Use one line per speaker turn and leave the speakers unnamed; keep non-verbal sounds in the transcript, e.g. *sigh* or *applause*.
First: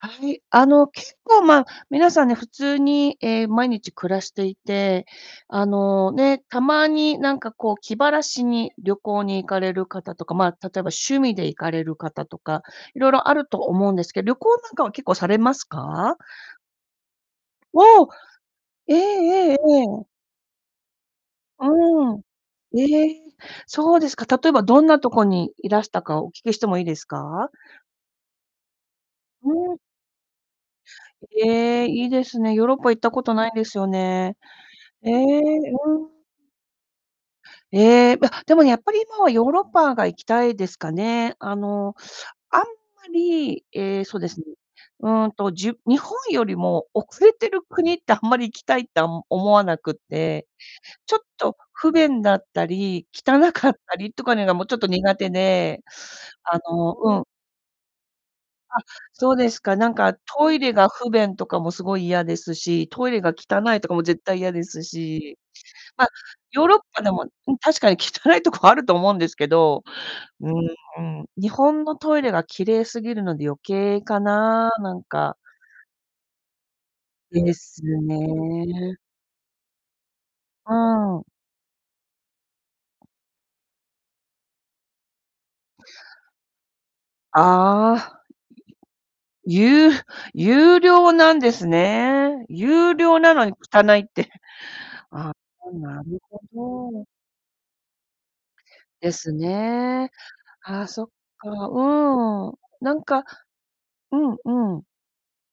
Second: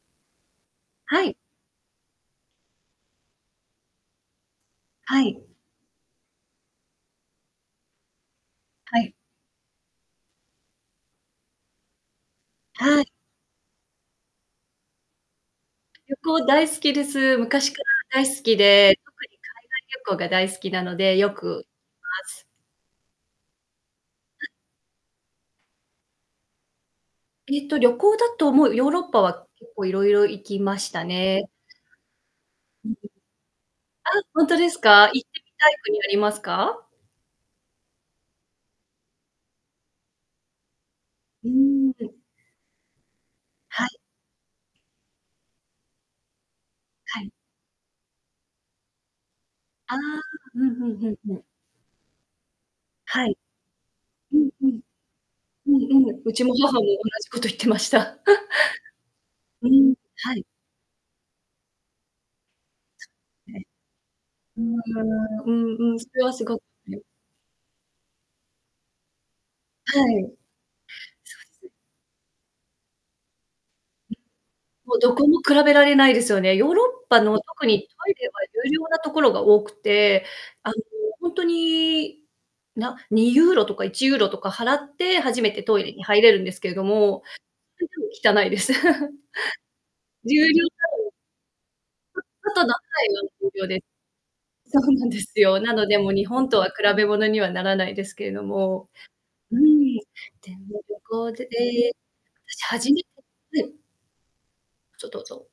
はい。あの、結
はい。
構、ま、皆さんね、普通に、ええ、毎日暮らしていて、
はい。
あの、ね、たまになんか、こう、気晴らしに旅
はい。
行に行かれる方とか、まあ、例えば趣味で行かれる方とか、い
はい。
ろいろあると思うんですけど、旅行なんかは結構されます
旅
か？
行大好きです。昔か
おお！
ら大好き
え
で、
え
特に
ええ
海
え
外旅
え。
行が大好きなので、よく
うーん。
ます。
ええ、そうですか。例
*unintelligible*
えばどんなとこにいらしたか、お聞きしてもいいですか？
えっと、旅行だと、もう、ヨーロッパは
う
結
ん。
構いろいろ行きましたね。
ええ。いいですね。ヨーロッ
う
パ
ん、
行ったことないんですよ
あ、
ね。
ほんとですか？行っ
ええ、
てみたい国
う
あ
ん。
りますか？
ええ、わでも、やっぱり今は、ヨーロッパが行きたいですかね。
うー
あ
ん、
の、
ふん。
あんまり
はい。
ええ、そですね、うんと、じゅ日本よりも
は
遅
い。
れてる国ってあんまり行きたいって、あん思わな
あ
く
あ、
て、
ふんふんふ
ちょ
ん
っ
ふん。
と不便だったり、
はい。
汚かったりとか
う
ね
ん
が、も
う
う、ちょっ
ん。
と苦手
うん、
で
うむ。うちも
あ
母も、同
の、うん。
じこと言ってました。
あ、そう
*chuckles*
です
う
か。な
ん、
んか、
はい。
トイレが不便とかもすごい嫌ですし、トイレが
は
汚
い。
いとかも絶対嫌
う
で
ん、う
すし、
ーん、うんうん、そ
ま、
れはすごく
ヨーロッパでもうん、確かに汚いとこあると思うんですけど、
はい。
うん、うん。日
そうです。
本のトイレが綺麗すぎるので余計
ん。
かな、な
もう、
ん
どこ
か。
も比べられないですよね。ヨーロッパの、
で
特に、
す
トイレは有料な
ね。
ところが多くて、あ
う
の、
ん。
ほんとに、な2ユーロとか1ユーロとか払って、初めてトイレに入れるんですけども、それ
あ
で
あ。
も汚いです。*chuckles*
ゆう
有料
有
なのに。
料なんですね。
あ、あと
有料なの
*unintelligible* 有
に
料で
汚いって。
す。そうなんで
あ、
すよ。
そ、
なので、
な
もう、
る
日
ほ
本とは比べ
ど。
ものにはならないですけれども、
です
うーん、
ね、
でも
はあ、
旅
そっ
行で
か、
で、
うーん、
わたし、初
な
め
ん
て
か
はい。
うんうん。
ぞ、どうぞ。